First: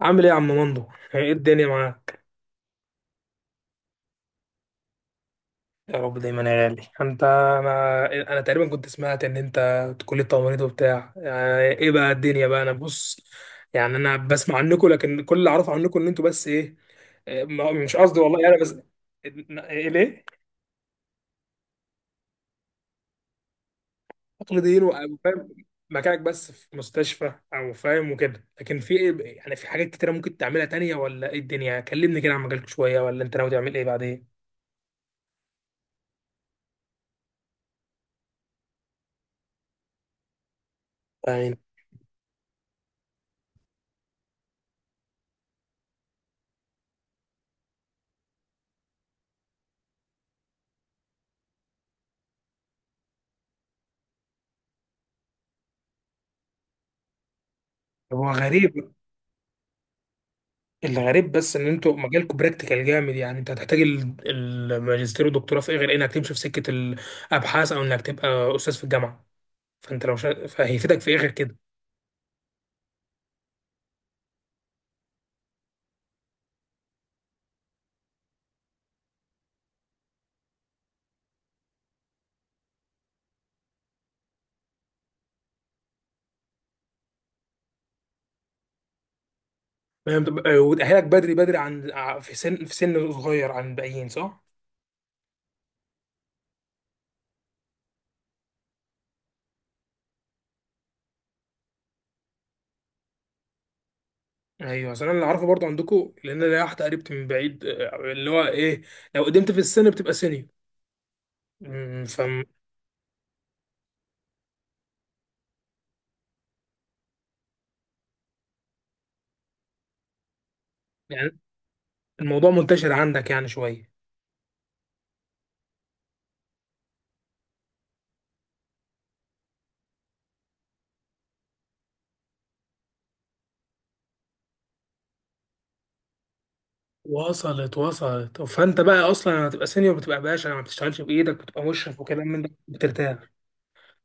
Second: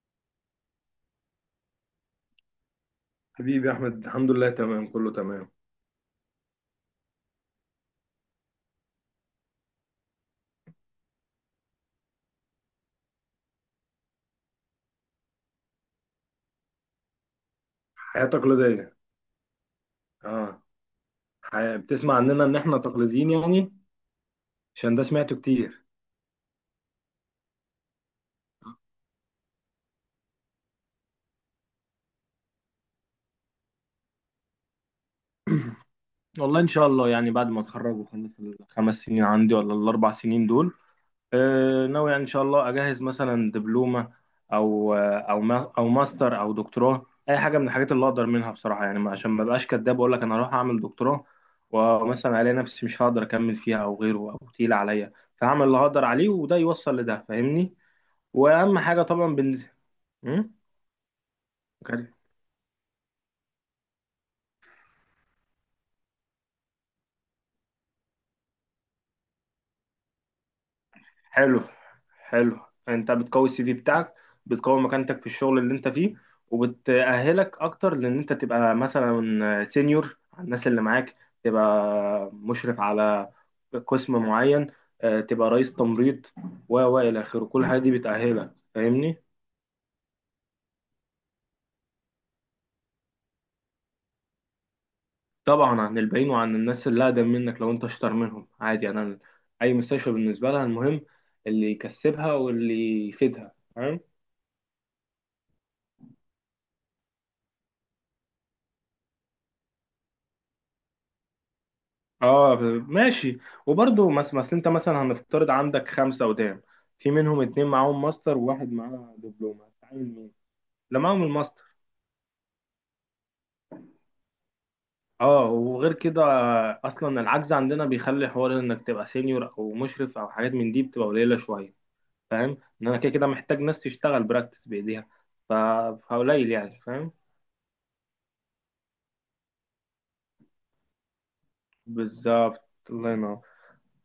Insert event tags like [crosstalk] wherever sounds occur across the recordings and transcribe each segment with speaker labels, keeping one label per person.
Speaker 1: عامل ايه يا عم مندو؟ ايه الدنيا معاك؟
Speaker 2: حبيبي يا احمد، الحمد لله، تمام كله تمام.
Speaker 1: يا رب دايما يا غالي. انت انا انا تقريبا كنت سمعت انت كلية تمريض وبتاع، يعني ايه بقى الدنيا بقى؟ انا بص، يعني انا بسمع عنكم لكن كل اللي اعرفه عنكم ان انتوا بس ايه، إيه، ما- مش قصدي
Speaker 2: حياة
Speaker 1: والله، انا بس
Speaker 2: تقليدية.
Speaker 1: ايه ليه.
Speaker 2: اه، حياة بتسمع عننا ان احنا تقليديين، يعني
Speaker 1: تقليديين
Speaker 2: عشان ده سمعته
Speaker 1: فاهم،
Speaker 2: كتير.
Speaker 1: مكانك بس في مستشفى او فاهم وكده، لكن في ايه يعني، في حاجات كتيرة ممكن تعملها تانية ولا ايه الدنيا؟ كلمني كده عن مجالك شوية، ولا انت ناوي تعمل ايه بعدين؟
Speaker 2: والله، ان شاء الله، يعني بعد ما اتخرج وخلص الـ5 سنين عندي ولا الـ4 سنين دول،
Speaker 1: يعني
Speaker 2: آه، ناوي يعني ان شاء الله اجهز مثلا دبلومه او او ماستر او دكتوراه، اي حاجه من الحاجات اللي اقدر منها. بصراحه يعني عشان ما بقاش كداب اقول لك انا هروح اعمل دكتوراه، ومثلا الاقي نفسي مش هقدر اكمل فيها او غيره او تقيل عليا، فهعمل اللي هقدر عليه وده يوصل لده، فاهمني؟
Speaker 1: هو
Speaker 2: واهم
Speaker 1: غريب،
Speaker 2: حاجه طبعا بالنسبه. مم؟
Speaker 1: الغريب بس ان انتوا
Speaker 2: كاري.
Speaker 1: مجالكم براكتيكال جامد، يعني انت هتحتاج الماجستير والدكتوراه في ايه غير انك تمشي في سكه الابحاث او انك تبقى استاذ في الجامعه؟ فانت لو فهيفيدك في ايه غير كده؟
Speaker 2: حلو. حلو. انت بتقوي السي في بتاعك، بتقوي مكانتك في الشغل اللي انت فيه، وبتأهلك اكتر، لان انت تبقى مثلا سينيور على الناس اللي معاك، تبقى مشرف على قسم معين، آه، تبقى رئيس تمريض و الى اخره. كل الحاجات دي بتأهلك، فاهمني؟
Speaker 1: فاهم؟ وتاهلك بدري بدري عن في سن، في سن صغير عن الباقيين، صح؟
Speaker 2: طبعا عن الباقيين وعن الناس اللي اقدم منك، لو انت اشطر منهم عادي، يعني انا اي مستشفى بالنسبه لها، المهم اللي يكسبها واللي يفيدها.
Speaker 1: ايوه، اصل انا اللي عارفه برضه عندكم، لان انا واحده قريبتي من بعيد، آه، اللي هو ايه، لو قدمت في السن بتبقى سينيور. أمم، فم
Speaker 2: اه، ماشي. وبرضه مثلا انت مثلا هنفترض عندك 5 قدام، في منهم 2 معاهم ماستر وواحد معاه دبلومه، هتعين مين؟ لا، معاهم
Speaker 1: يعني
Speaker 2: الماستر.
Speaker 1: الموضوع منتشر عندك يعني شويه.
Speaker 2: اه، وغير كده اصلا العجز عندنا بيخلي حوار انك تبقى سينيور او مشرف او حاجات من دي بتبقى قليله شويه. فاهم؟ ان انا كده كده محتاج ناس تشتغل براكتس بايديها، ف- فقليل يعني. فاهم؟
Speaker 1: وصلت وصلت، فانت بقى اصلا هتبقى سينيور، بتبقى باشا، ما بتشتغلش بايدك، بتبقى مشرف وكلام من ده،
Speaker 2: بالظبط. الله
Speaker 1: بترتاح.
Speaker 2: ينور.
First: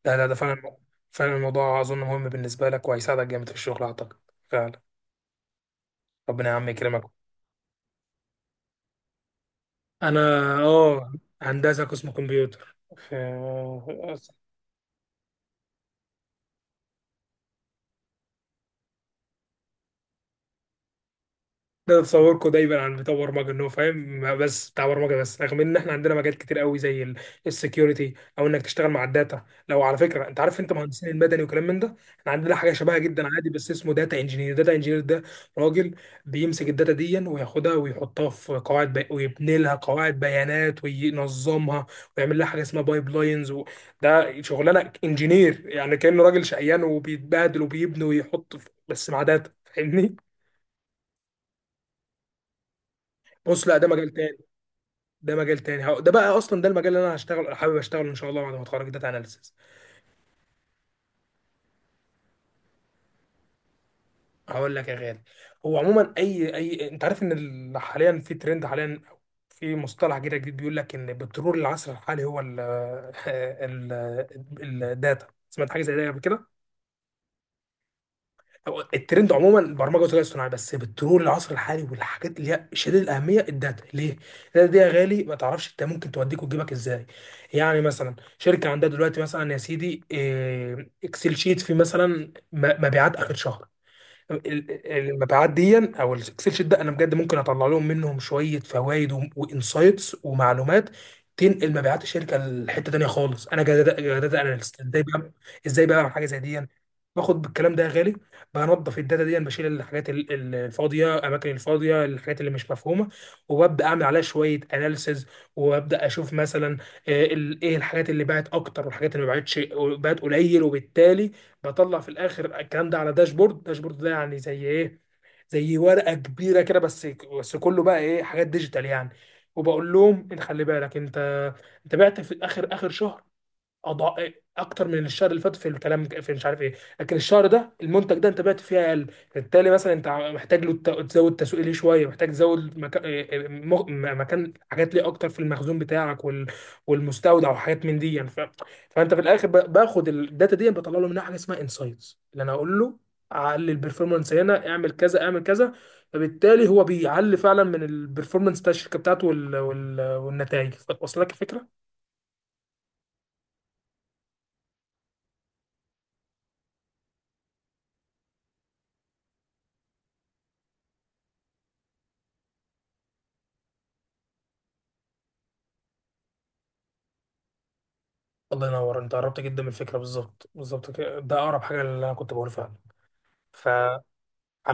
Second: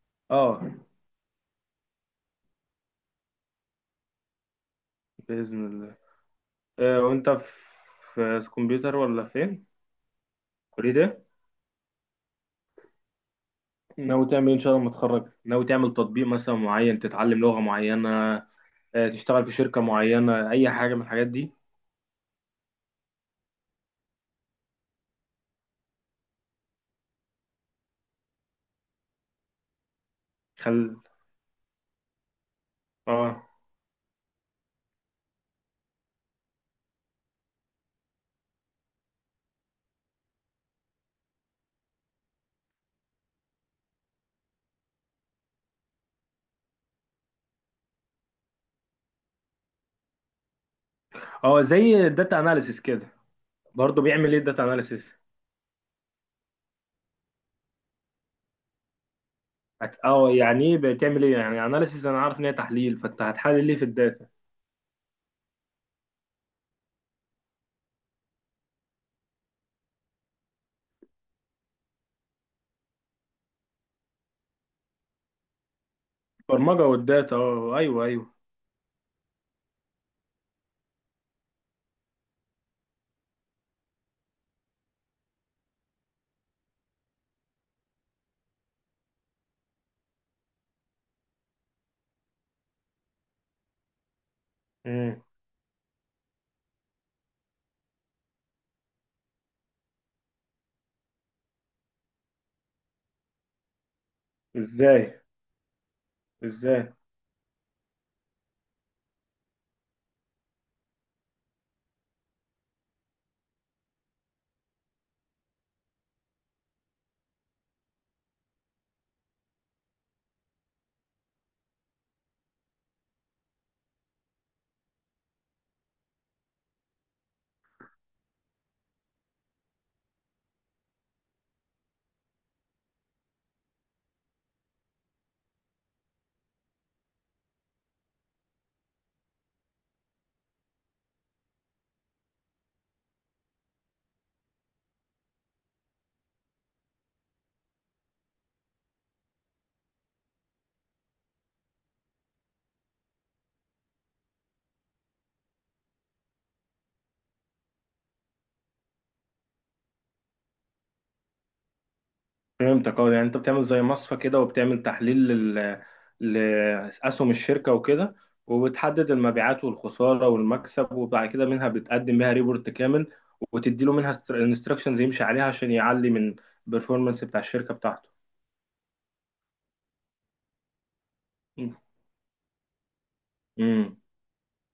Speaker 1: لا لا، ده
Speaker 2: اه،
Speaker 1: فعلا، فعلا الموضوع اظن مهم بالنسبه لك، وهيساعدك جامد في الشغل اعتقد، فعلا.
Speaker 2: باذن الله.
Speaker 1: ربنا يا عم
Speaker 2: آه،
Speaker 1: يكرمك.
Speaker 2: وانت في كمبيوتر ولا فين؟
Speaker 1: انا
Speaker 2: كليه
Speaker 1: اه،
Speaker 2: إيه؟
Speaker 1: هندسه قسم كمبيوتر في.
Speaker 2: ناوي تعمل ايه ان شاء الله لما تتخرج؟ ناوي تعمل تطبيق مثلا معين، تتعلم لغة معينة، آه، تشتغل في شركة معينة، اي حاجة من الحاجات دي؟
Speaker 1: ده تصوركم دايما عن بتاع برمجه، ان هو فاهم بس بتاع برمجه بس، رغم ان احنا عندنا مجالات كتير قوي زي السكيورتي، او انك تشتغل مع الداتا. لو على فكره انت عارف، انت
Speaker 2: خل
Speaker 1: مهندسين المدني وكلام من ده، احنا عندنا حاجه شبهها جدا
Speaker 2: اه.
Speaker 1: عادي، بس اسمه داتا انجينير. داتا انجينير ده راجل بيمسك الداتا دي وياخدها ويحطها في ويبني لها قواعد بيانات وينظمها، ويعمل لها حاجه اسمها بايب لاينز ده شغلانه انجينير، يعني كانه راجل شقيان، وبيتبادل وبيبني ويحط بس مع داتا، فاهمني؟
Speaker 2: اه، زي الداتا اناليسيس كده.
Speaker 1: بص لا، ده
Speaker 2: برضه
Speaker 1: مجال
Speaker 2: بيعمل
Speaker 1: تاني،
Speaker 2: ايه الداتا اناليسيس؟
Speaker 1: ده مجال تاني، ده بقى اصلا ده المجال اللي انا هشتغل حابب اشتغله ان شاء الله بعد ما اتخرج، داتا اناليسيس.
Speaker 2: اه، يعني ايه بتعمل ايه يعني اناليسيس؟ انا عارف ان هي تحليل، فانت هتحلل ليه في الداتا؟
Speaker 1: هقول لك يا غالي، هو عموما اي انت عارف ان حاليا في ترند، حاليا في مصطلح كده جديد، بيقول لك ان بترول العصر الحالي هو ال [laughs] الداتا. سمعت حاجه زي ده قبل كده؟
Speaker 2: برمجة والداتا. اه، ايوه، ايوه.
Speaker 1: هو الترند عموما البرمجه والذكاء الاصطناعي، بس بترول العصر الحالي والحاجات اللي هي شديد الاهميه الداتا. ليه؟ الداتا دي يا غالي ما تعرفش انت، ممكن توديك وتجيبك ازاي. يعني مثلا شركه عندها دلوقتي مثلا يا سيدي، اكسل شيت فيه مثلا مبيعات اخر شهر.
Speaker 2: مم.
Speaker 1: المبيعات دي او الاكسل شيت ده، انا بجد ممكن اطلع لهم منهم شويه فوائد وانسايتس ومعلومات تنقل مبيعات الشركه لحته تانيه خالص. انا جداد اناليست ازاي
Speaker 2: ازاي؟
Speaker 1: بقى؟ ازاي بقى بعمل حاجه زي دي؟
Speaker 2: ازاي؟
Speaker 1: باخد بالكلام ده يا غالي، بنظف الداتا دي، بشيل الحاجات الفاضيه، الاماكن الفاضيه، الحاجات اللي مش مفهومه، وببدا اعمل عليها شويه اناليسز، وابدا اشوف مثلا، ايه الحاجات اللي باعت اكتر والحاجات اللي ما باعتش، باعت قليل، وبالتالي بطلع في الاخر الكلام ده على داشبورد. داشبورد ده يعني زي ايه؟ زي ورقه كبيره كده، بس كله بقى ايه، حاجات ديجيتال يعني، وبقول لهم انت خلي بالك، انت انت بعت في اخر شهر أضع... اكتر من الشهر اللي فات في الكلام، في مش عارف ايه، لكن الشهر ده المنتج ده انت بعت فيه اقل، بالتالي مثلا انت محتاج له تزود تسويق ليه شويه، محتاج تزود مكان حاجات ليه اكتر في المخزون بتاعك والمستودع وحاجات من دي يعني، فانت في الاخر باخد الداتا دي، بطلع له منها حاجه اسمها انسايتس، اللي انا اقول له علي البرفورمانس، هنا اعمل كذا اعمل كذا، فبالتالي هو بيعلي فعلا من البرفورمانس بتاع الشركه بتاعته والنتائج. واصل لك الفكره؟
Speaker 2: فهمتك. اه، يعني انت بتعمل زي مصفى كده، وبتعمل تحليل لأسهم الشركة وكده، وبتحدد المبيعات والخسارة والمكسب، وبعد كده منها بتقدم بيها ريبورت كامل، وتدي له منها انستراكشنز يمشي عليها عشان يعلي من البرفورمانس بتاع الشركة بتاعته.
Speaker 1: الله ينور، انت قربت جدا من الفكره، بالظبط بالظبط كده، ده اقرب حاجه اللي انا كنت بقوله، فعلا.
Speaker 2: امم.
Speaker 1: فعلى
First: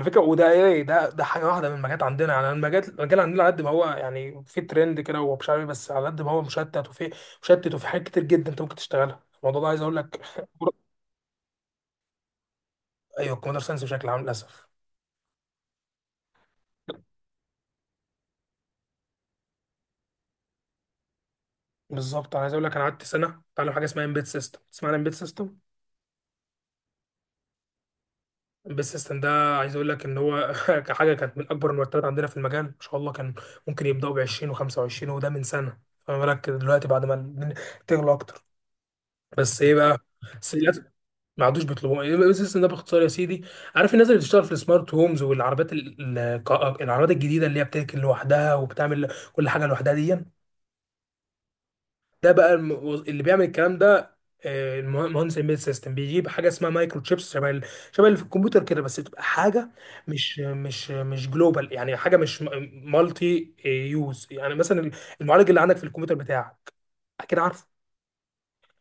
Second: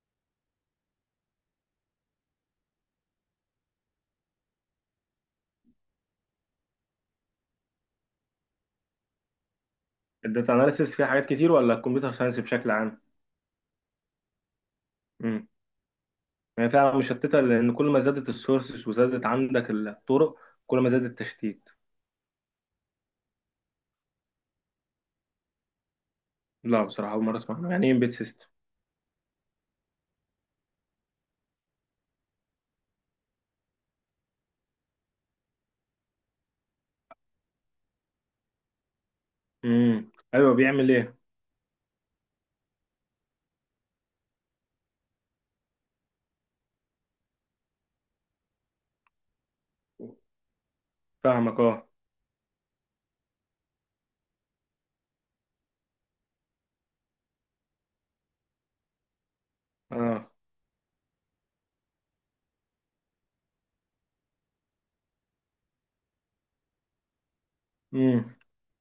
Speaker 1: فكره، وده ايه ده، ده حاجه واحده من المجالات عندنا، يعني المجال عندنا على قد ما هو يعني في ترند كده، ومش عارف بس على قد ما هو مشتت، وفي حاجات كتير جدا انت ممكن تشتغلها، الموضوع ده عايز اقول لك [laughs]
Speaker 2: الداتا اناليسيس فيها حاجات كتير ولا الكمبيوتر ساينس بشكل عام؟
Speaker 1: ايوه، الكمبيوتر ساينس بشكل عام للاسف.
Speaker 2: امم. هي فعلا مشتتة، لأن كل ما زادت السورسز وزادت عندك الطرق، كل ما زاد التشتيت.
Speaker 1: بالظبط، انا عايز اقول لك انا قعدت سنه اتعلم حاجه اسمها امبيد سيستم. تسمع عن امبيد سيستم؟
Speaker 2: لا، بصراحة أول مرة أسمع عنه. يعني إيه امبيد سيستم؟
Speaker 1: البيست سيستم ده عايز اقول لك ان هو [laughs] كحاجه كانت من اكبر المرتبات عندنا في المجال ما شاء الله، كان ممكن يبداوا ب 20 و25، وده من سنه، فما بالك دلوقتي بعد ما الدنيا تغلى اكتر؟ بس ايه بقى،
Speaker 2: امم. أيوه،
Speaker 1: بس للاسف
Speaker 2: بيعمل إيه؟
Speaker 1: ما عادوش بيطلبوه. إيه البيست سيستم ده باختصار يا سيدي؟ عارف الناس اللي بتشتغل في السمارت هومز والعربيات العربيات الجديده اللي هي بتركن لوحدها وبتعمل كل حاجه لوحدها دي؟
Speaker 2: فاهمك. اه،
Speaker 1: ده بقى اللي بيعمل الكلام ده، مهندس امبيد سيستم، بيجيب حاجه اسمها مايكرو تشيبس، شبه شبه اللي في الكمبيوتر كده، بس تبقى حاجه
Speaker 2: اه.
Speaker 1: مش جلوبال، يعني حاجه مش مالتي يوز. يعني مثلا المعالج اللي عندك في الكمبيوتر بتاعك، اكيد عارفه
Speaker 2: امم.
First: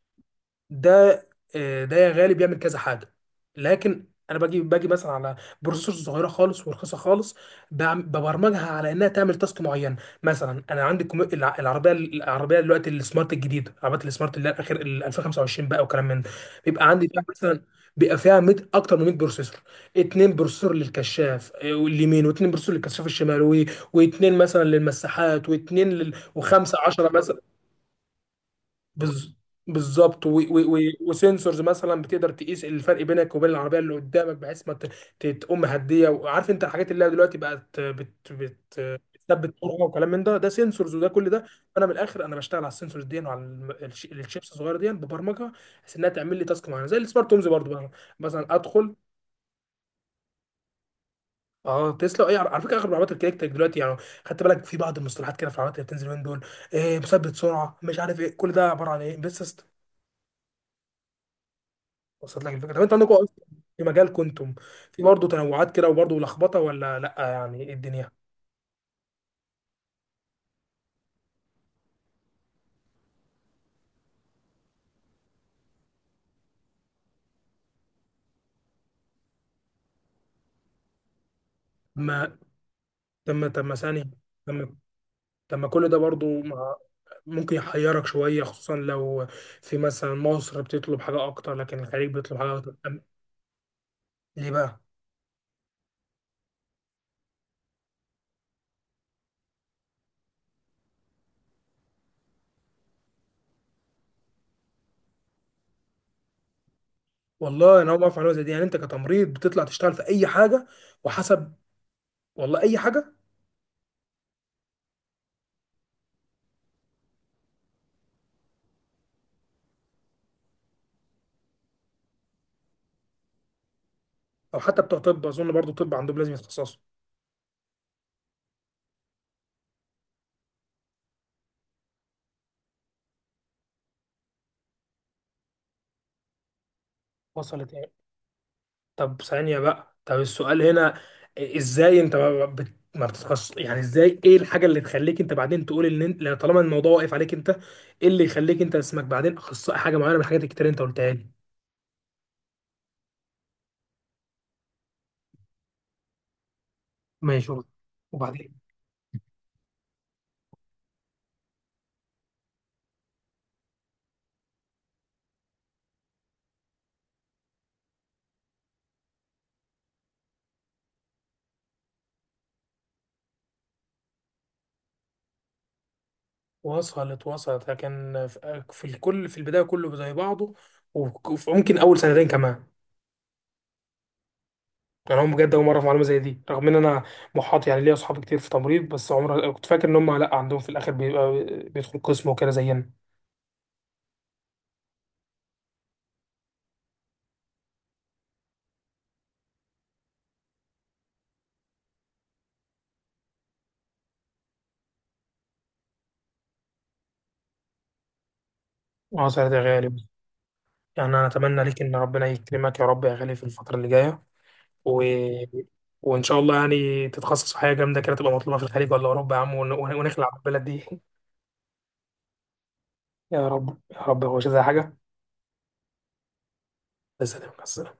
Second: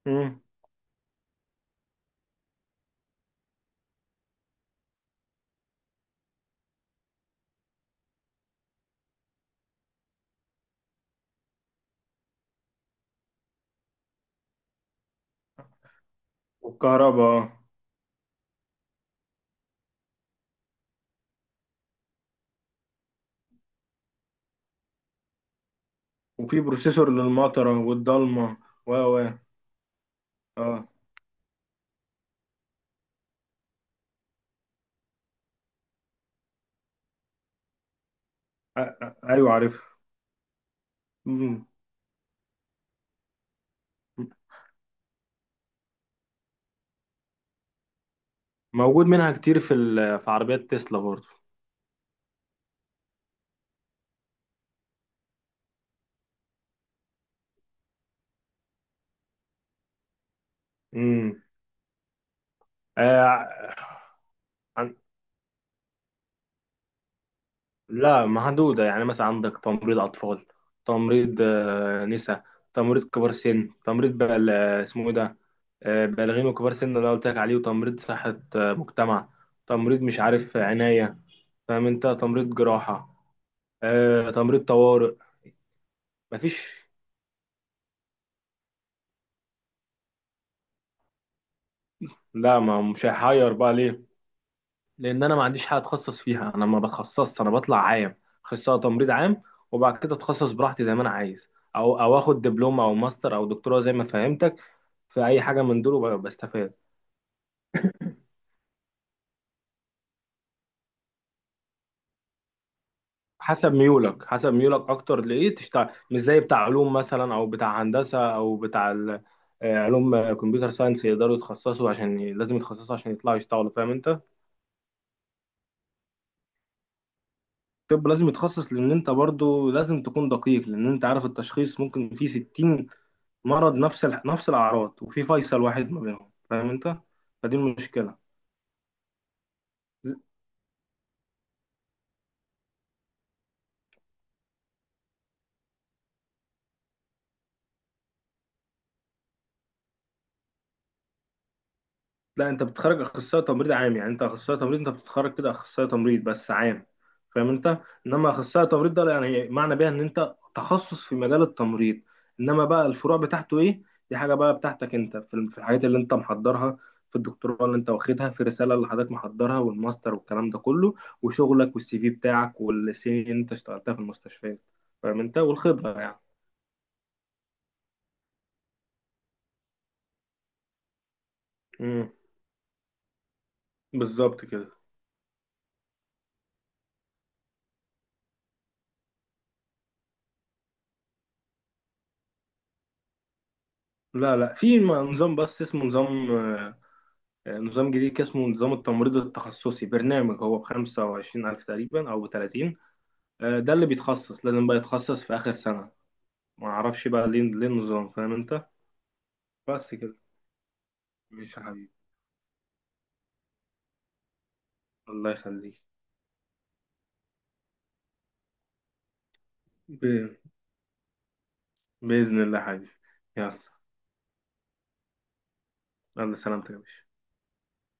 Speaker 2: امم.
Speaker 1: ده، آه، ده يا غالي بيعمل كذا حاجه، لكن انا باجي مثلا على بروسيسور صغيره خالص ورخيصه خالص، ببرمجها على انها تعمل تاسك معين. مثلا انا عندي العربيه، العربيه دلوقتي السمارت الجديده، العربيات السمارت اللي هي الاخير ال 2025 بقى وكلام من ده، بيبقى عندي فيها
Speaker 2: والكهرباء اه.
Speaker 1: مثلا، بيبقى فيها 100، اكتر من 100 بروسيسور، اتنين بروسيسور للكشاف آه، واليمين، واتنين بروسيسور للكشاف الشمال واتنين مثلا للمساحات، واتنين
Speaker 2: وفي
Speaker 1: وخمسه 10
Speaker 2: بروسيسور
Speaker 1: مثلا
Speaker 2: للمطره والضلمه و
Speaker 1: بز... بالظبط،
Speaker 2: اه.
Speaker 1: وسنسورز مثلا بتقدر تقيس الفرق بينك وبين العربيه اللي قدامك، بحيث ما تقوم هديه، وعارف انت الحاجات اللي هي دلوقتي بقت
Speaker 2: ايوه
Speaker 1: بتثبت سرعه
Speaker 2: عارف.
Speaker 1: وكلام من ده، ده سنسورز وده كل ده.
Speaker 2: امم.
Speaker 1: فانا من الاخر انا بشتغل على السنسورز دي وعلى الشيبس الصغيره دي، ببرمجها بحيث انها تعمل لي تاسك معينه زي السمارت هومز برضه بقى. مثلا ادخل.
Speaker 2: موجود منها كتير في في عربيات تسلا برضو.
Speaker 1: اه تسلا، اي، على على فكره اغلب العربيات الكليكتك دلوقتي يعني، خدت بالك في بعض المصطلحات كده في العربيات اللي بتنزل من دول، إيه مثبت سرعه، مش عارف ايه، كل ده عباره عن ايه بس.
Speaker 2: امم.
Speaker 1: وصلت لك الفكره؟ طب انتوا عندكم اصلا
Speaker 2: آه.
Speaker 1: في مجال كنتم
Speaker 2: عن-
Speaker 1: في برضه تنوعات كده وبرضه لخبطه ولا لا، يعني ايه الدنيا؟
Speaker 2: لا، محدوده، يعني مثلا عندك تمريض اطفال، تمريض نساء، تمريض كبار سن، تمريض بقى اسمه ايه ده؟ بالغين وكبار سن اللي أنا قلت لك عليه، وتمريض صحه مجتمع، تمريض مش عارف عنايه، فاهم انت؟
Speaker 1: ما
Speaker 2: تمريض جراحة،
Speaker 1: تم ثاني،
Speaker 2: تمريض
Speaker 1: تم
Speaker 2: طوارئ،
Speaker 1: تم كل ده برضه
Speaker 2: مفيش.
Speaker 1: ممكن يحيرك شويه، خصوصا لو في مثلا مصر بتطلب حاجه اكتر لكن الخليج بيطلب حاجه
Speaker 2: لا،
Speaker 1: اكتر
Speaker 2: ما مش هيحير بقى، ليه؟
Speaker 1: ليه بقى؟
Speaker 2: لان انا ما عنديش حاجة اتخصص فيها، انا ما بتخصصش، انا بطلع عام، اخصائي تمريض عام. وبعد كده اتخصص براحتي زي ما انا عايز، او اخد دبلومة او ماستر او دكتوراه زي ما فهمتك، في اي حاجة من دول، بستفاد.
Speaker 1: والله انا اول ما اعرف معلومه زي دي، يعني انت كتمريض بتطلع تشتغل في اي حاجه وحسب؟ والله اي حاجه،
Speaker 2: حسب ميولك، حسب ميولك اكتر لايه تشتغل. مش زي بتاع علوم مثلا او بتاع هندسة او بتاع علوم، كمبيوتر ساينس، يقدروا يتخصصوا عشان لازم يتخصصوا عشان يطلعوا يشتغلوا، فاهم انت؟
Speaker 1: او حتى بتوع طب اظن برضه طب عندهم لازم يتخصصوا.
Speaker 2: طب لازم يتخصص، لان انت برضو لازم تكون دقيق، لان انت عارف التشخيص ممكن في 60 مرض نفس الاعراض، وفي فيصل واحد ما بينهم، فاهم انت؟ فدي
Speaker 1: وصلت.
Speaker 2: المشكله.
Speaker 1: طب ثانية بقى، طب السؤال هنا، ازاي انت ما بتتخصص؟ يعني ازاي، ايه الحاجة اللي تخليك انت بعدين تقول ان انت، لو طالما الموضوع واقف عليك انت، ايه اللي يخليك انت اسمك بعدين اخصائي حاجة معينة من الحاجات الكتير اللي انت قلتها لي؟
Speaker 2: لا، انت بتتخرج اخصائي تمريض عام، يعني انت اخصائي تمريض، انت بتتخرج كده اخصائي تمريض بس عام،
Speaker 1: ماشي
Speaker 2: فاهم
Speaker 1: قول.
Speaker 2: انت؟ انما
Speaker 1: وبعدين؟
Speaker 2: اخصائي تمريض ده يعني معنى بيها ان انت تخصص في مجال التمريض. انما بقى الفروع بتاعته ايه؟ دي حاجه بقى بتاعتك انت، في الحاجات اللي انت محضرها، في الدكتوراه اللي انت واخدها، في الرساله اللي حضرتك محضرها والماستر والكلام ده كله، وشغلك والسي في بتاعك، والسنين اللي انت اشتغلتها في المستشفيات، فاهم انت؟ والخبره يعني.
Speaker 1: وصلت وصلت، لكن في الكل في البداية كله زي بعضه، وممكن اول
Speaker 2: امم.
Speaker 1: سنتين كمان.
Speaker 2: بالظبط كده.
Speaker 1: يعني هم بجد اول مرة في معلومة زي دي، رغم ان انا محاط يعني ليا اصحاب كتير في تمريض، بس عمر كنت فاكر ان هم لا، عندهم في الاخر بيبقى بيدخل قسم وكده زينا.
Speaker 2: لا، لا، في نظام، بس اسمه نظام، نظام جديد كده، اسمه نظام التمريض التخصصي، برنامج هو بخمسة وعشرين ألف تقريبا أو بـ30. ده اللي بيتخصص لازم بقى يتخصص في آخر سنة. ما أعرفش بقى ليه النظام، فاهم أنت؟
Speaker 1: اه سنتين غالي،
Speaker 2: بس كده.
Speaker 1: يعني أنا
Speaker 2: ماشي
Speaker 1: أتمنى
Speaker 2: يا
Speaker 1: ليك
Speaker 2: حبيبي.
Speaker 1: إن ربنا يكرمك يا رب يا غالي في الفترة اللي جاية، و...
Speaker 2: الله يخليك.
Speaker 1: وإن شاء الله يعني تتخصص في حاجة جامدة كده تبقى مطلوبة في الخليج ولا أوروبا يا عم،
Speaker 2: ب...
Speaker 1: ونخلع من البلد دي [laughs]
Speaker 2: بإذن الله يا حبيبي.
Speaker 1: يا
Speaker 2: يلا،
Speaker 1: رب يا رب، هو مش زي حاجة
Speaker 2: يلا، سلامتك يا باشا.
Speaker 1: بس.